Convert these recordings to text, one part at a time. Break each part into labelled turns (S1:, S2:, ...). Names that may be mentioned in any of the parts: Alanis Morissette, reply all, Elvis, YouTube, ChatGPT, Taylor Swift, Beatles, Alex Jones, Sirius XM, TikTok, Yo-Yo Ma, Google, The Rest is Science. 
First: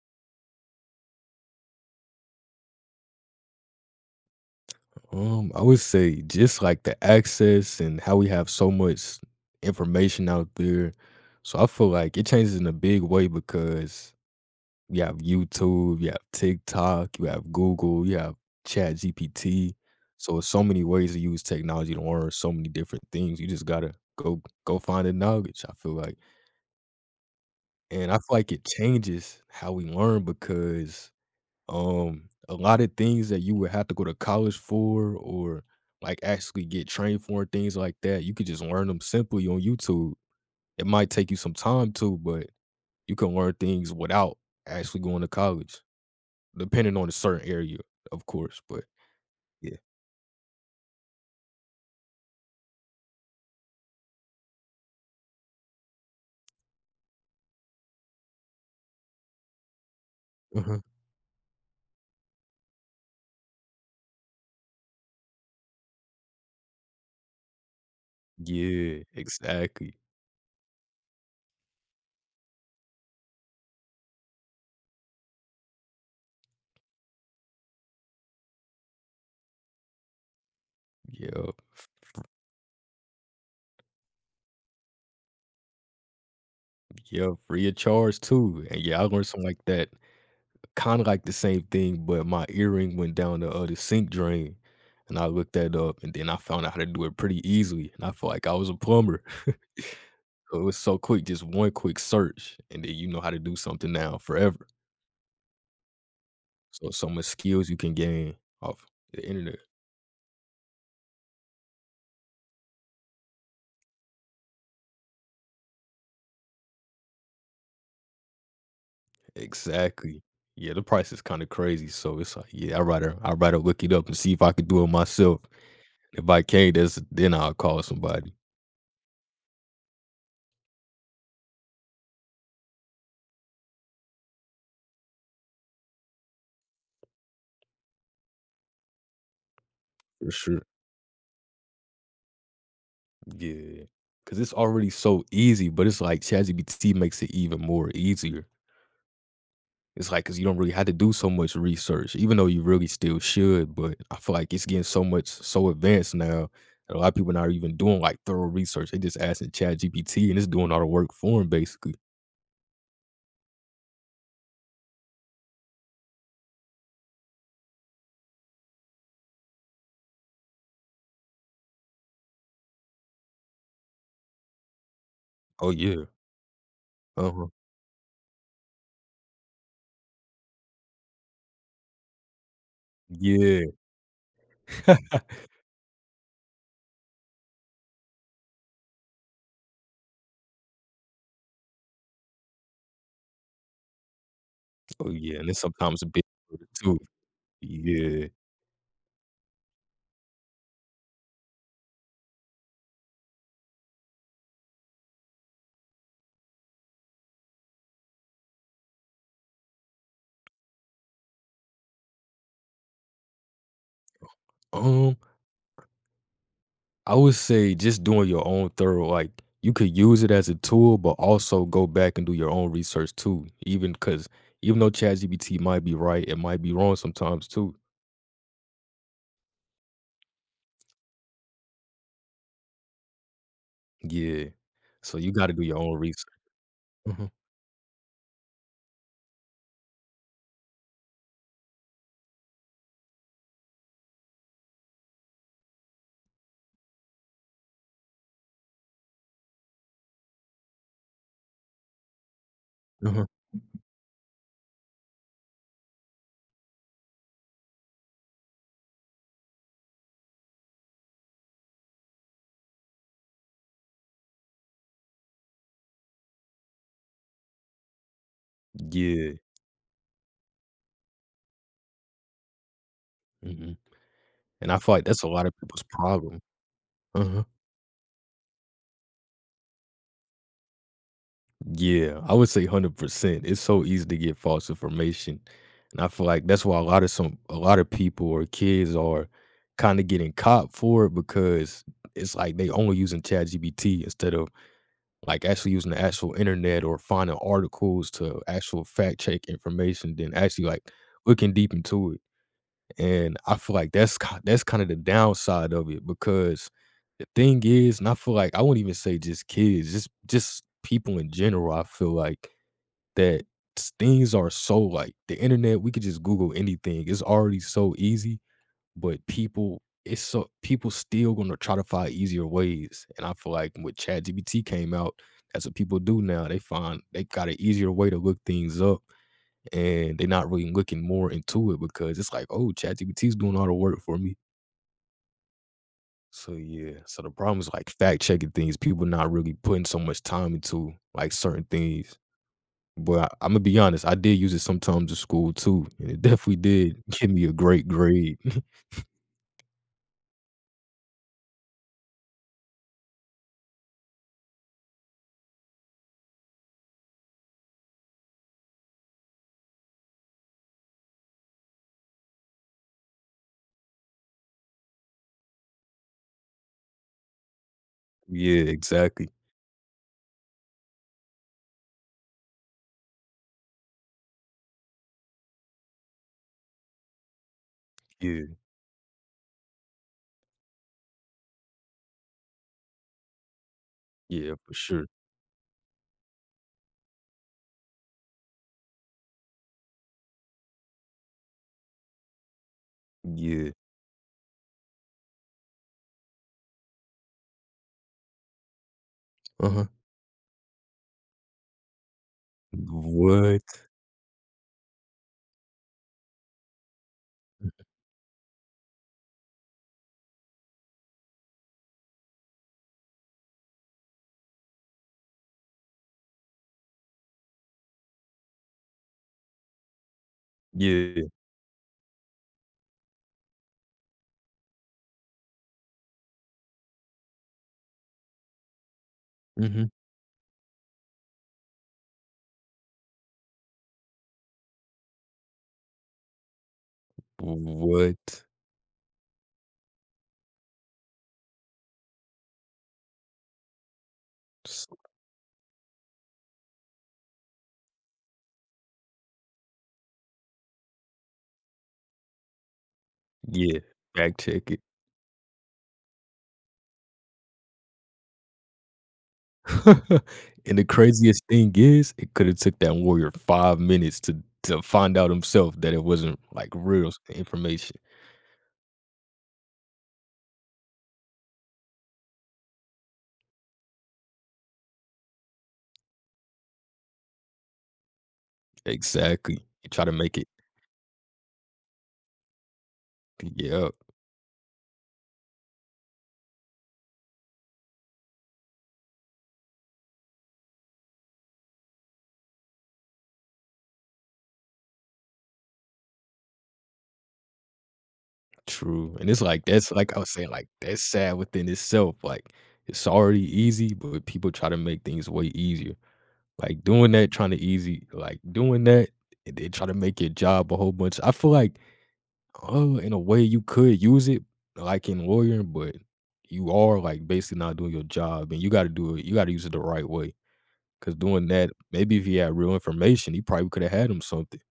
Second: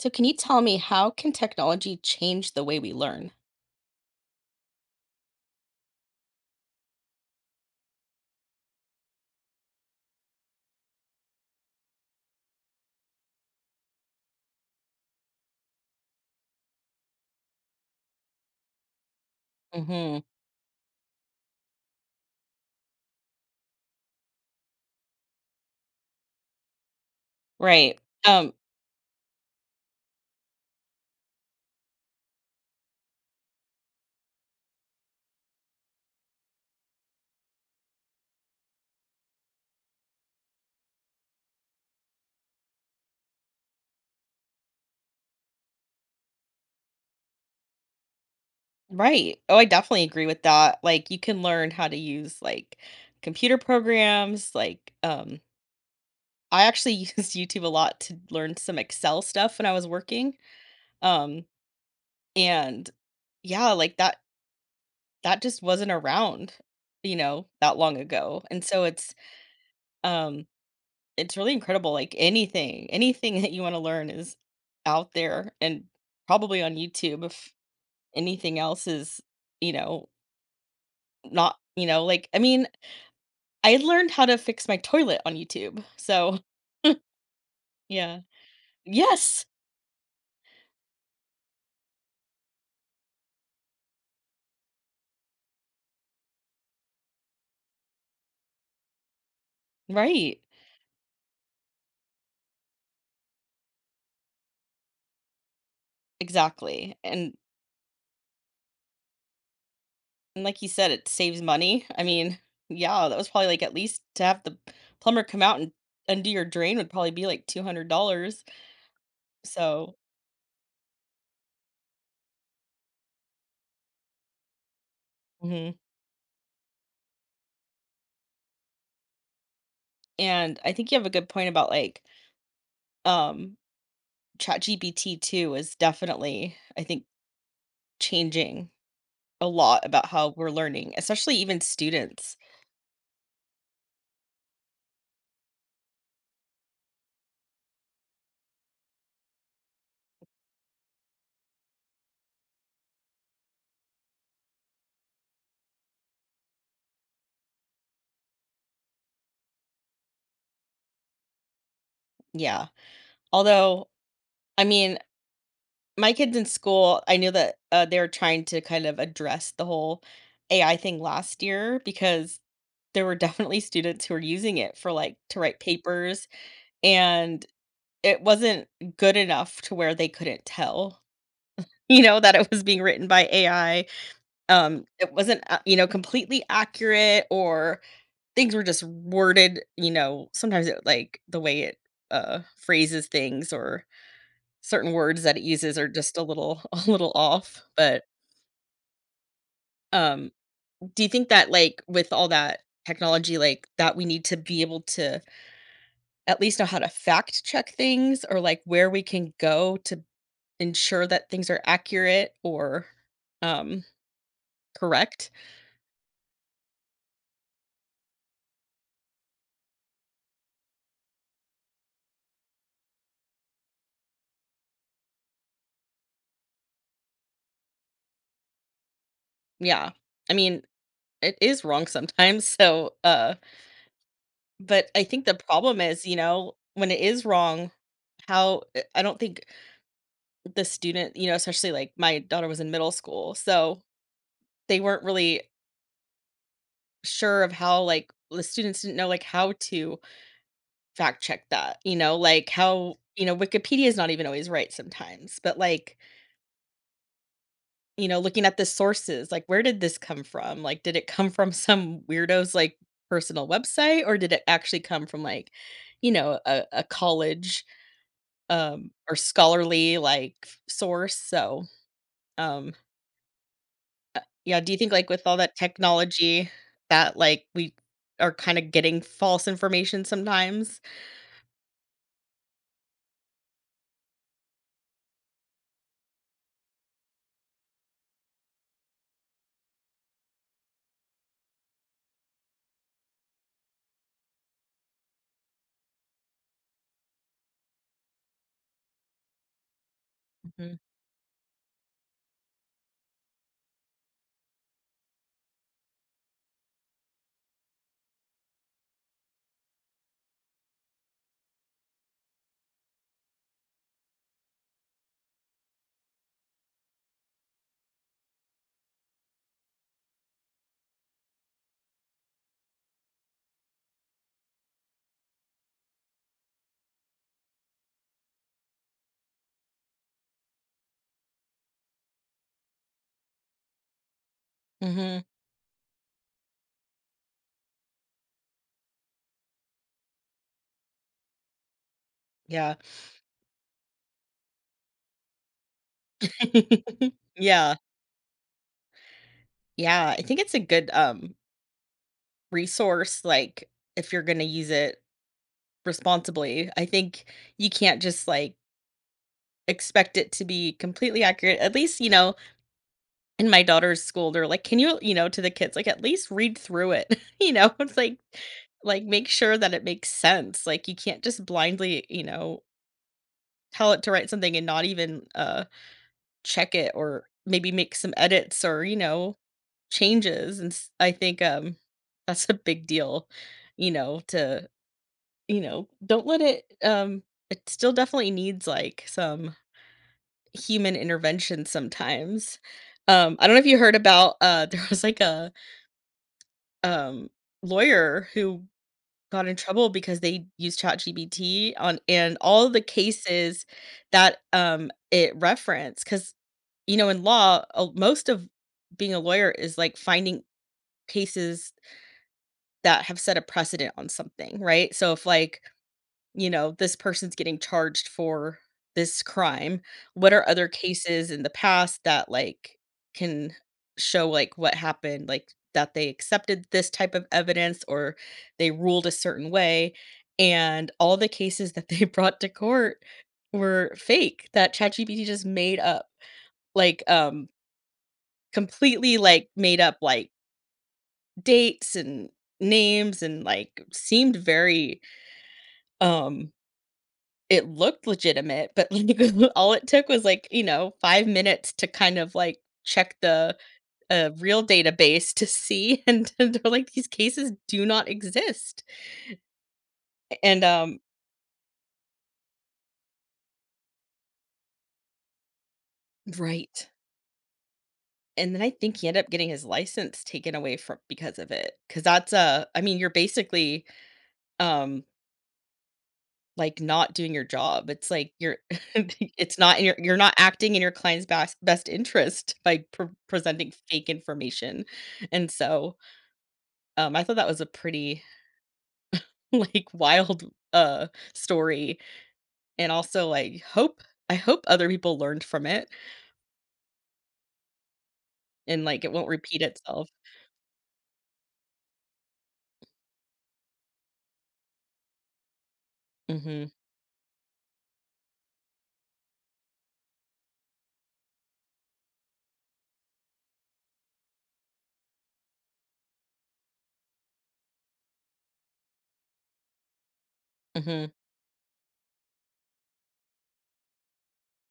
S1: So can you tell me how can technology change the way we learn?
S2: I would say just like the access and how we have so much information out there. So I feel like it changes in a big way because you have YouTube, you have TikTok, you have Google, you have Chat GPT.
S1: Hmm.
S2: So it's so many ways to use technology to learn so many different things. You just gotta go find the knowledge, I feel like.
S1: Right.
S2: And I feel like
S1: Um,
S2: it changes how we learn because a lot of things that you would have to go to college for or like actually get trained for and things like that, you could just learn them simply on YouTube. It might take you some time too, but you can learn things without actually going to college, depending on a certain area, of course. But
S1: right. Oh, I
S2: yeah.
S1: definitely agree with that. Like you can learn how to use like computer programs, like I actually used YouTube a lot to learn some Excel stuff when I was working.
S2: Uh-huh.
S1: Um and Yeah, like that just wasn't around, you know, that long ago. And so
S2: Yeah, exactly.
S1: um it's really incredible, like, anything that you wanna learn is out there and probably on YouTube if anything else is, you know,
S2: Yeah,
S1: not you know, like, I mean, I learned how to fix my toilet on YouTube, so,
S2: yeah, free of charge
S1: yeah.
S2: too. And yeah, I learned
S1: Yes!
S2: something like that. Kinda like the same thing, but my earring went down the sink drain, and I looked that up, and then I found out how to do it pretty easily, and I felt like I was a plumber.
S1: Right.
S2: So it was so quick, just one quick search, and then you know how to do something now forever. So,
S1: Exactly,
S2: so much
S1: and
S2: skills you can gain off the internet.
S1: and like you said, it saves money. I mean, yeah, that was probably, like, at least to have the plumber come out and undo your drain would probably be, like, $200. So.
S2: Exactly. Yeah, the price is kinda crazy, so it's like, yeah, I rather look it up and see if I could do it myself.
S1: Mhm.
S2: If I can't, that's then I'll call somebody
S1: And I think you have a good point about, like, um ChatGPT too is definitely, I think, changing a lot about
S2: for
S1: how we're
S2: sure.
S1: learning, especially even students.
S2: Yeah, cause it's already so easy, but it's like ChatGPT makes it even more easier. It's like cause you don't really have to do so much research, even though you really still should, but I feel like it's getting so advanced now, that a lot of people not even doing, like, thorough research, they just asking ChatGPT, and it's doing all the work for them basically.
S1: Yeah. Although, I mean, my kids in school, I knew that they were trying to kind of address the whole AI thing last year because there were definitely students who were using it for like to write
S2: Oh, yeah.
S1: papers and
S2: Uh-huh.
S1: it wasn't good enough to where they couldn't tell you know that it was being written by
S2: Yeah.
S1: ai. It wasn't you know completely accurate, or things were just worded, you know, sometimes it like the way it phrases things or certain
S2: Oh,
S1: words that
S2: yeah,
S1: it
S2: and then
S1: uses are
S2: sometimes a
S1: just a
S2: bit
S1: little a
S2: too.
S1: little off. But
S2: Yeah.
S1: um do you think that like with all that technology like that we need to be able to at least know how to fact check things, or like where we can go to ensure that things are accurate or um
S2: Um
S1: correct?
S2: I would say just doing your own thorough like, you could use it as a tool, but also go back and do your own research too, even because even though ChatGPT might be right, it might be wrong sometimes too.
S1: Yeah. I mean, it is wrong sometimes, so
S2: Yeah.
S1: but I
S2: So
S1: think
S2: you
S1: the
S2: gotta do your
S1: problem
S2: own
S1: is, you
S2: research.
S1: know, when it is
S2: Mhm,
S1: wrong, how, I don't think the student, you know, especially like my daughter was in middle school, so they weren't really sure of how like the students didn't know like how to fact check that, you know, like how, you
S2: mhm.
S1: know, Wikipedia is not even always right sometimes, but like, you know, looking at the sources, like where did this come from? Like did it come from some weirdo's like personal website, or did it actually come from like, you know, a college or
S2: Yeah,
S1: scholarly, like, source, so, um,
S2: mhm,
S1: yeah,
S2: and
S1: do
S2: I
S1: you think,
S2: feel like
S1: like,
S2: that's
S1: with
S2: a
S1: all
S2: lot of
S1: that
S2: people's problem.
S1: technology that,
S2: Uh-huh.
S1: like, we are kinda getting false information sometimes?
S2: Yeah, I would say 100%. It's so easy to get false information. And I feel like that's why a lot of people or kids are kind of getting caught for it because it's like they only using ChatGPT instead of like actually using the actual internet or finding articles to actual fact check information, then actually
S1: Mhm.
S2: like looking deep into it. And I feel like that's kind of the downside of it because the thing is, and I feel like I wouldn't even say just kids, just people in general. I feel like that things are so like the internet, we could just Google anything. It's already so easy, but people it's so people still gonna try to find easier ways. And I feel like when ChatGPT came out, that's what people do now. They got an easier way to look things up and they're not really looking more into it because it's like, oh, ChatGPT is doing all the work for me.
S1: Mhm.
S2: So yeah. So the problem is like fact checking things, people not really putting so much time into like certain things.
S1: Yeah.
S2: But I Imma be honest, I did use it sometimes in school too, and it definitely did give me a
S1: Yeah,
S2: great grade.
S1: yeah, I think it's a good, resource, like, if you're gonna use it responsibly. I think you can't just, like, expect it to be completely accurate. At least, you know, in my daughter's school, they're like, "Can you," you know, to the kids, like, "At least read through it." You know? It's like
S2: Yeah,
S1: like, make
S2: exactly.
S1: sure that it makes sense. Like, you can't just blindly, you know, tell it to write something and not even, check it or maybe make some
S2: Yeah,
S1: edits or, you know, changes, and s I think, that's a big deal, you know,
S2: yeah,
S1: to
S2: for sure.
S1: you know, don't let it, it still definitely needs, like, some human intervention sometimes. I don't know if
S2: Yeah.
S1: you heard about, there was, like, a, um, lawyer who got in
S2: Uh-huh.
S1: trouble because they used ChatGPT on and all the cases
S2: What?
S1: that, it referenced. Because you know, in law, most of being a lawyer is, like, finding cases that have set a precedent on something, right? So if, like, you know, this person's getting charged for this crime. What are other
S2: Yeah.
S1: cases in the past that like can show like what happened, like that they accepted this type of evidence or they ruled a certain
S2: Mhm.
S1: way. And all the cases that they brought to court were fake that ChatGPT just made up. Like um
S2: What?
S1: Completely like made up like dates and names and like seemed
S2: S
S1: very um it looked legitimate, but, like, all it took was, like, you know, five minutes to kind of, like, check the,
S2: Yeah, fact
S1: real
S2: check it.
S1: database to see, and they're like, "These cases do not exist." And,
S2: And the
S1: um
S2: craziest thing is, it coulda took that warrior 5 minutes to find out himself that it wasn't, like,
S1: Right.
S2: real information.
S1: And then I think he ended up getting his license taken away from because of it, because that's, I mean, you're basically, um, like, not doing your job. It's like you're
S2: Exactly.
S1: it's not in
S2: He
S1: your
S2: tried to
S1: you're not
S2: make it.
S1: acting in your client's best interest by presenting
S2: Yeah.
S1: fake information, and so I thought that was a pretty, like, wild, story, and also, like, hope I hope other people learned from it and, like, it
S2: True, and
S1: won't
S2: it's
S1: repeat
S2: like that's
S1: itself.
S2: like I was saying, like, that's sad within itself, like, it's already easy, but people try to make things way easier.
S1: Mhm.
S2: Like, doing that, and then try to make your job a whole bunch I feel like, oh, in a way you could use it, like in lawyering, but you are, like, basically not doing your job, and you gotta use it the right way,
S1: Mhm.
S2: because doing that maybe if he had real information, he probably coulda had him something.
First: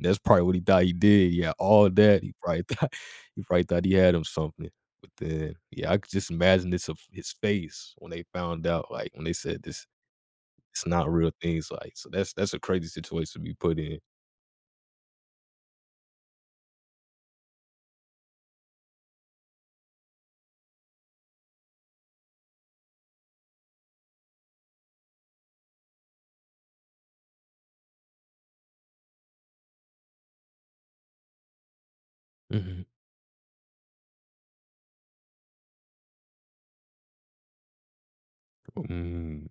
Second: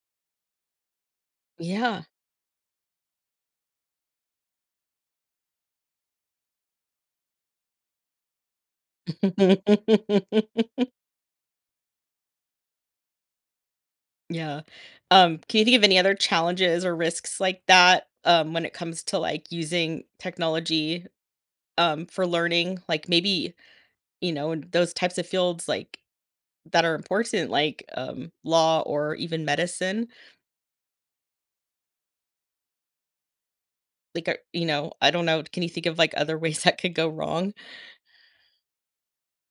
S2: That's probably what he thought he did, yeah, all
S1: Yeah.
S2: that, he probably thought he probably thought he had him something, but then, yeah, I could just imagine this of his face when they found out, like, when they said this it's not real things, like, so that's a crazy situation to be put in.
S1: Yeah. Can you think of any other challenges or risks like that, when it comes to, like, using technology, for learning? Like, maybe, you know, in those types of fields, like, that are important, like, law or even medicine?
S2: Mhm,
S1: Like, you know, I don't know, can you think of, like, other ways that could go wrong?
S2: mm,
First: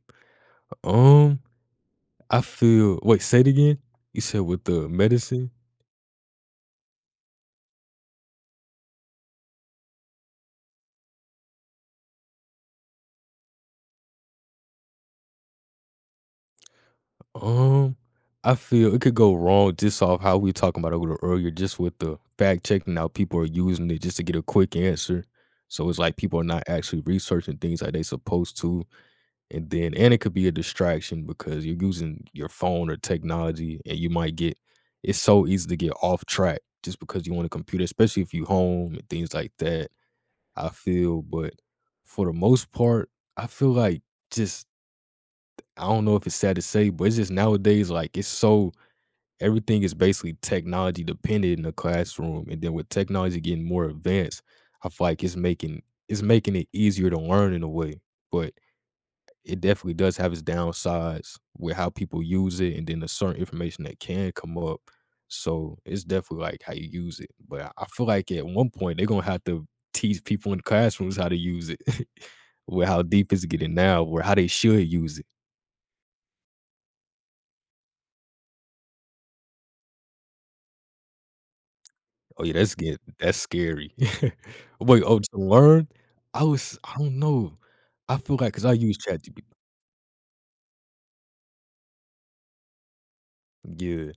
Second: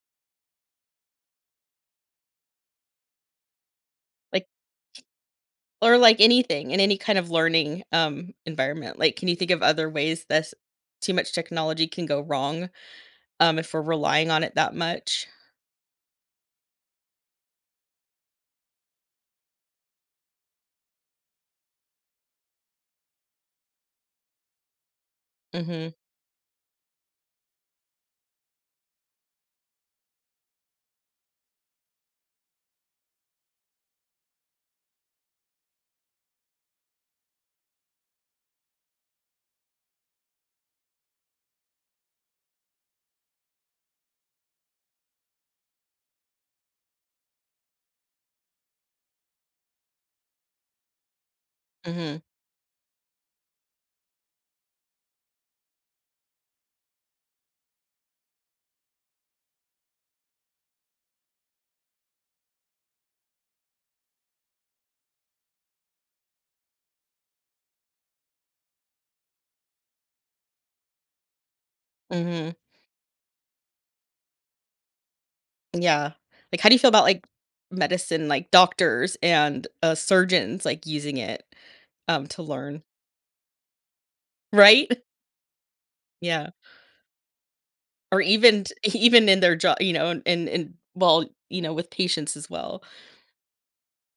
S2: um, I feel wait, say it again? You said
S1: Like,
S2: with the medicine?
S1: or, like, anything in any kind of learning, environment. Like, can you think of other ways this too much technology can go wrong, if we're relying on it that much?
S2: Um, I feel it could go wrong just off how we talking about it a little earlier, just with the fact checking how people are using it just to get a quick answer. So
S1: Mhm.
S2: it's like people are not actually researching things like they supposed to. And then and it could be a distraction because you're using your phone or technology and you might get it's so easy to get off track just because you want a computer, especially if you home and things like that. I feel, but for the most part, I feel like just I don't know if it's sad to say, but it's just nowadays like it's so everything is basically technology dependent in the
S1: Mhm.
S2: classroom, and then with technology getting more advanced, I feel like it's making it easier to learn in a way, but it definitely does have its downsides with how people use it, and then the certain information that can come up. So it's definitely like how you use it, but I feel like at 1 point they're gonna have to teach people in classrooms how to use it,
S1: Mhm.
S2: with how deep it's getting now, or how they should use it.
S1: Yeah. Like, how do you feel about, like, medicine, like, doctors and, surgeons, like, using it,
S2: Oh,
S1: to
S2: yeah, that's
S1: learn?
S2: get that's scary.
S1: Right?
S2: Wait, oh, to learn? I
S1: Yeah.
S2: was I don't know. I
S1: Or
S2: feel like
S1: even
S2: because I
S1: t
S2: use
S1: even in
S2: ChatGPT
S1: their job, you know, and well, you know, with patients as well.
S2: yeah.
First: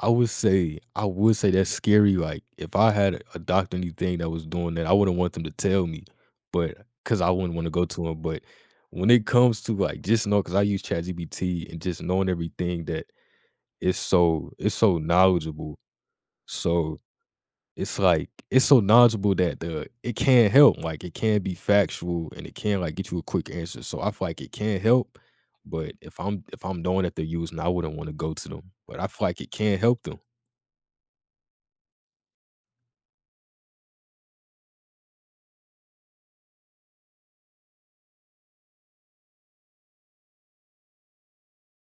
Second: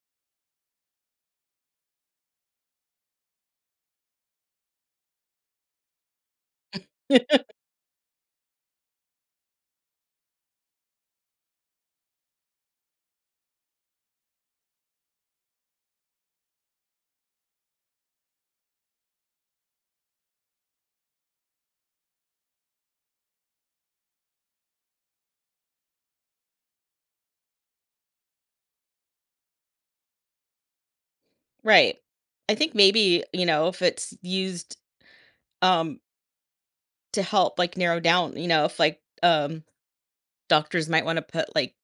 S2: I would say that's scary, like, if I had a doctor or anything that was doing that, I wouldn't want them to tell me, but because I wouldn't wanna go to him, but when it comes to, like, just know, because I use ChatGPT and just knowing everything that it's so knowledgeable, so it's like it's so knowledgeable that the it can help, like, it can be factual and it can, like, get you a quick answer, so I feel like it can help, but if I'm knowing that they're using I wouldn't wanna go to them, but I feel like it can help them.
S1: Right. I think maybe, you know, if it's used, um, to help, like, narrow down, you know, if, like, doctors might wanna put, like,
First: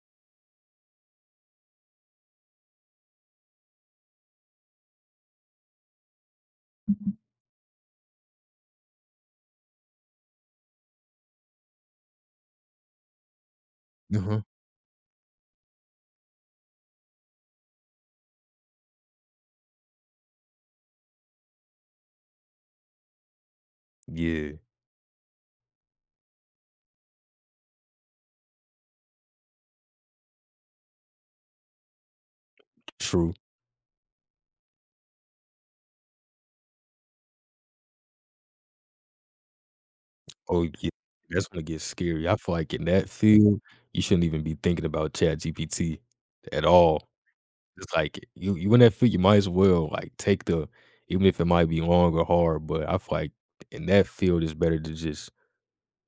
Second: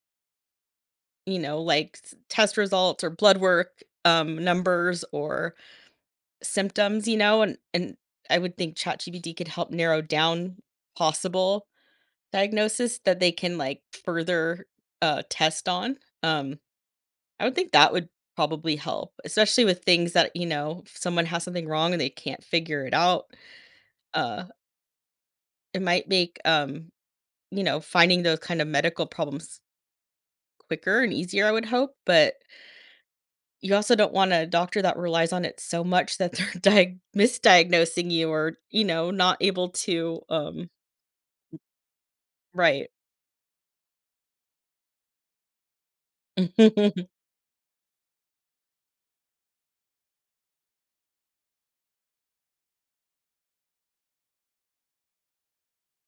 S1: you know, like, s test results or blood work, numbers or symptoms, you know, and I would think ChatGPT could help narrow down possible diagnosis that they can, like,
S2: Uh-huh.
S1: further, test on, um I would think that would probably help, especially with things that, you know, if someone has something wrong and they can't figure it out, uh,
S2: Yeah.
S1: it might make, you know, finding those kind of medical problems quicker and easier, I would hope. But
S2: True.
S1: you also don't want a doctor that relies on it so much that they're misdiagnosing you or, you know, not able to,
S2: Oh, yeah. That's when it gets scary. I feel like in
S1: right.
S2: that field, you shouldn't even be thinking about ChatGPT at all. It's like you in that field, you might as well, like, take the even if it might be long or hard, but I feel like in that field, it's better to just.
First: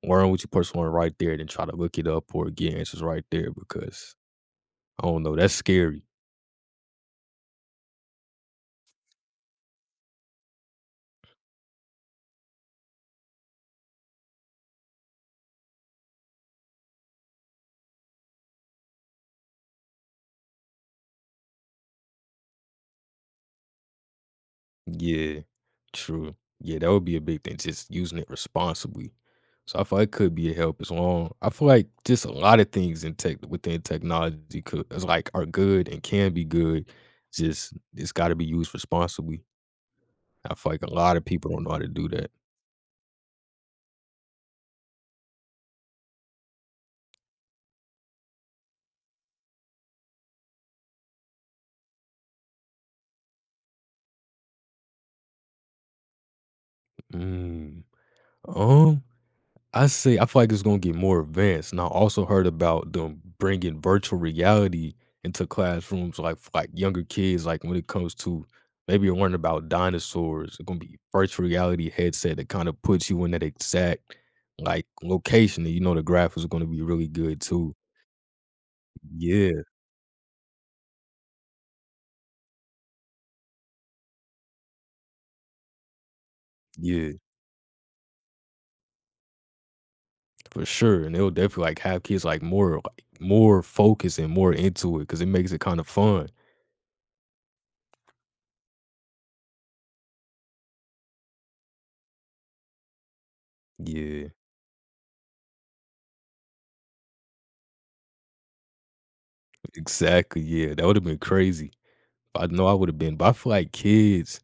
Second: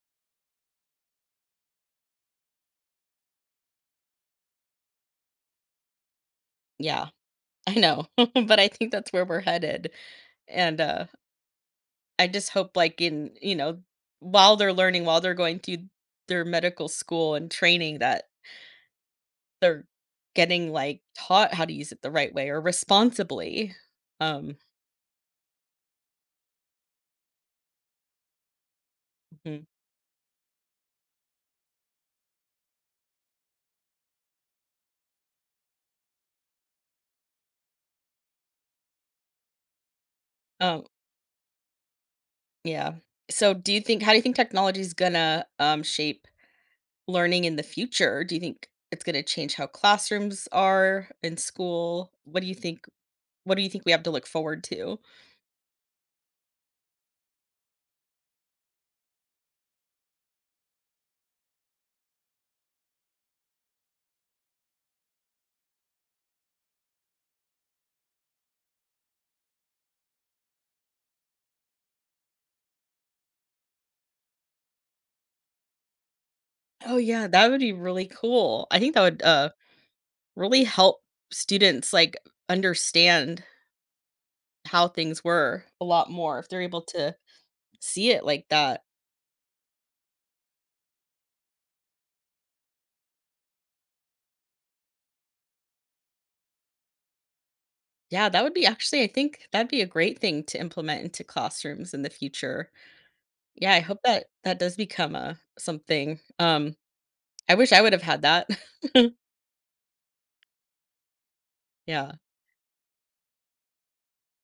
S2: Why don't you post one right there and then try to look it up or get answers right there? Because I don't know, that's scary.
S1: Yeah, I know. But I think that's where we're headed. And I just hope like in, you know, while they're learning, while they're going through their medical school and training that they're getting like taught how to use it the right way or responsibly. Um.
S2: Yeah, true. Yeah, that would be a big thing, just using it responsibly.
S1: Mhm.
S2: So I feel like it could be a help as well. I feel like just a lot of things in tech within technology could is like are good and can be good. Just it's got to be used responsibly. I feel like
S1: um
S2: a lot of people don't know how to do that.
S1: yeah. So do you think how do you think technology is gonna shape learning in the future? Do you think it's gonna change how classrooms are in school? What do you think, what do you think we have to look forward to?
S2: Mm. Um, I say I feel like it's gonna get more advanced, and I also heard about them bringing virtual reality into classrooms, like for like younger kids, like when it comes to maybe you're learning about dinosaurs, it's gonna be virtual reality headset that kind of puts you in that exact like location, and you know the graphics are gonna be
S1: Oh
S2: really
S1: yeah,
S2: good
S1: that would be
S2: too.
S1: really cool. I think that would
S2: Yeah,
S1: really help students, like, understand how things were a lot more if they're able
S2: yeah,
S1: to see it like that.
S2: for sure, and it'll definitely like have kids like more focused and more into it because it makes it kind of fun.
S1: Yeah, that would be actually I think that'd be a great thing to implement into classrooms in the future. Yeah, I hope that
S2: Yeah,
S1: that does become a something. I wish I would have had that.
S2: exactly. Yeah, that would have been crazy.
S1: Yeah.
S2: I know I would've been, but I feel like kids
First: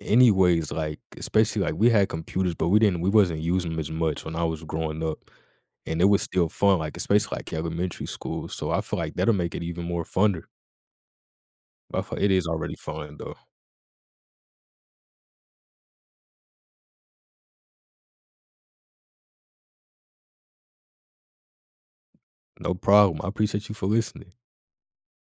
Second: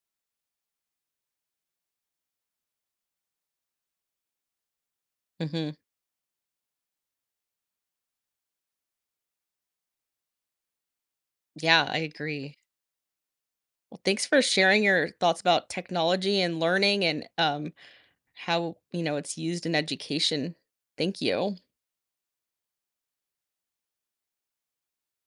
S2: anyways, like, especially, like, we had computers, but we wasn't using them as much when I was growing up,
S1: Mhm.
S2: and it was still fun, like, especially, like, elementary school, so I feel like that'll make it even more funner.
S1: Yeah,
S2: But
S1: I
S2: I feel like it is
S1: agree.
S2: already fun, though.
S1: Well, thanks for sharing your thoughts about technology and learning and, how, you know, it's used in education. Thank you.
S2: No problem, I appreciate you for listening.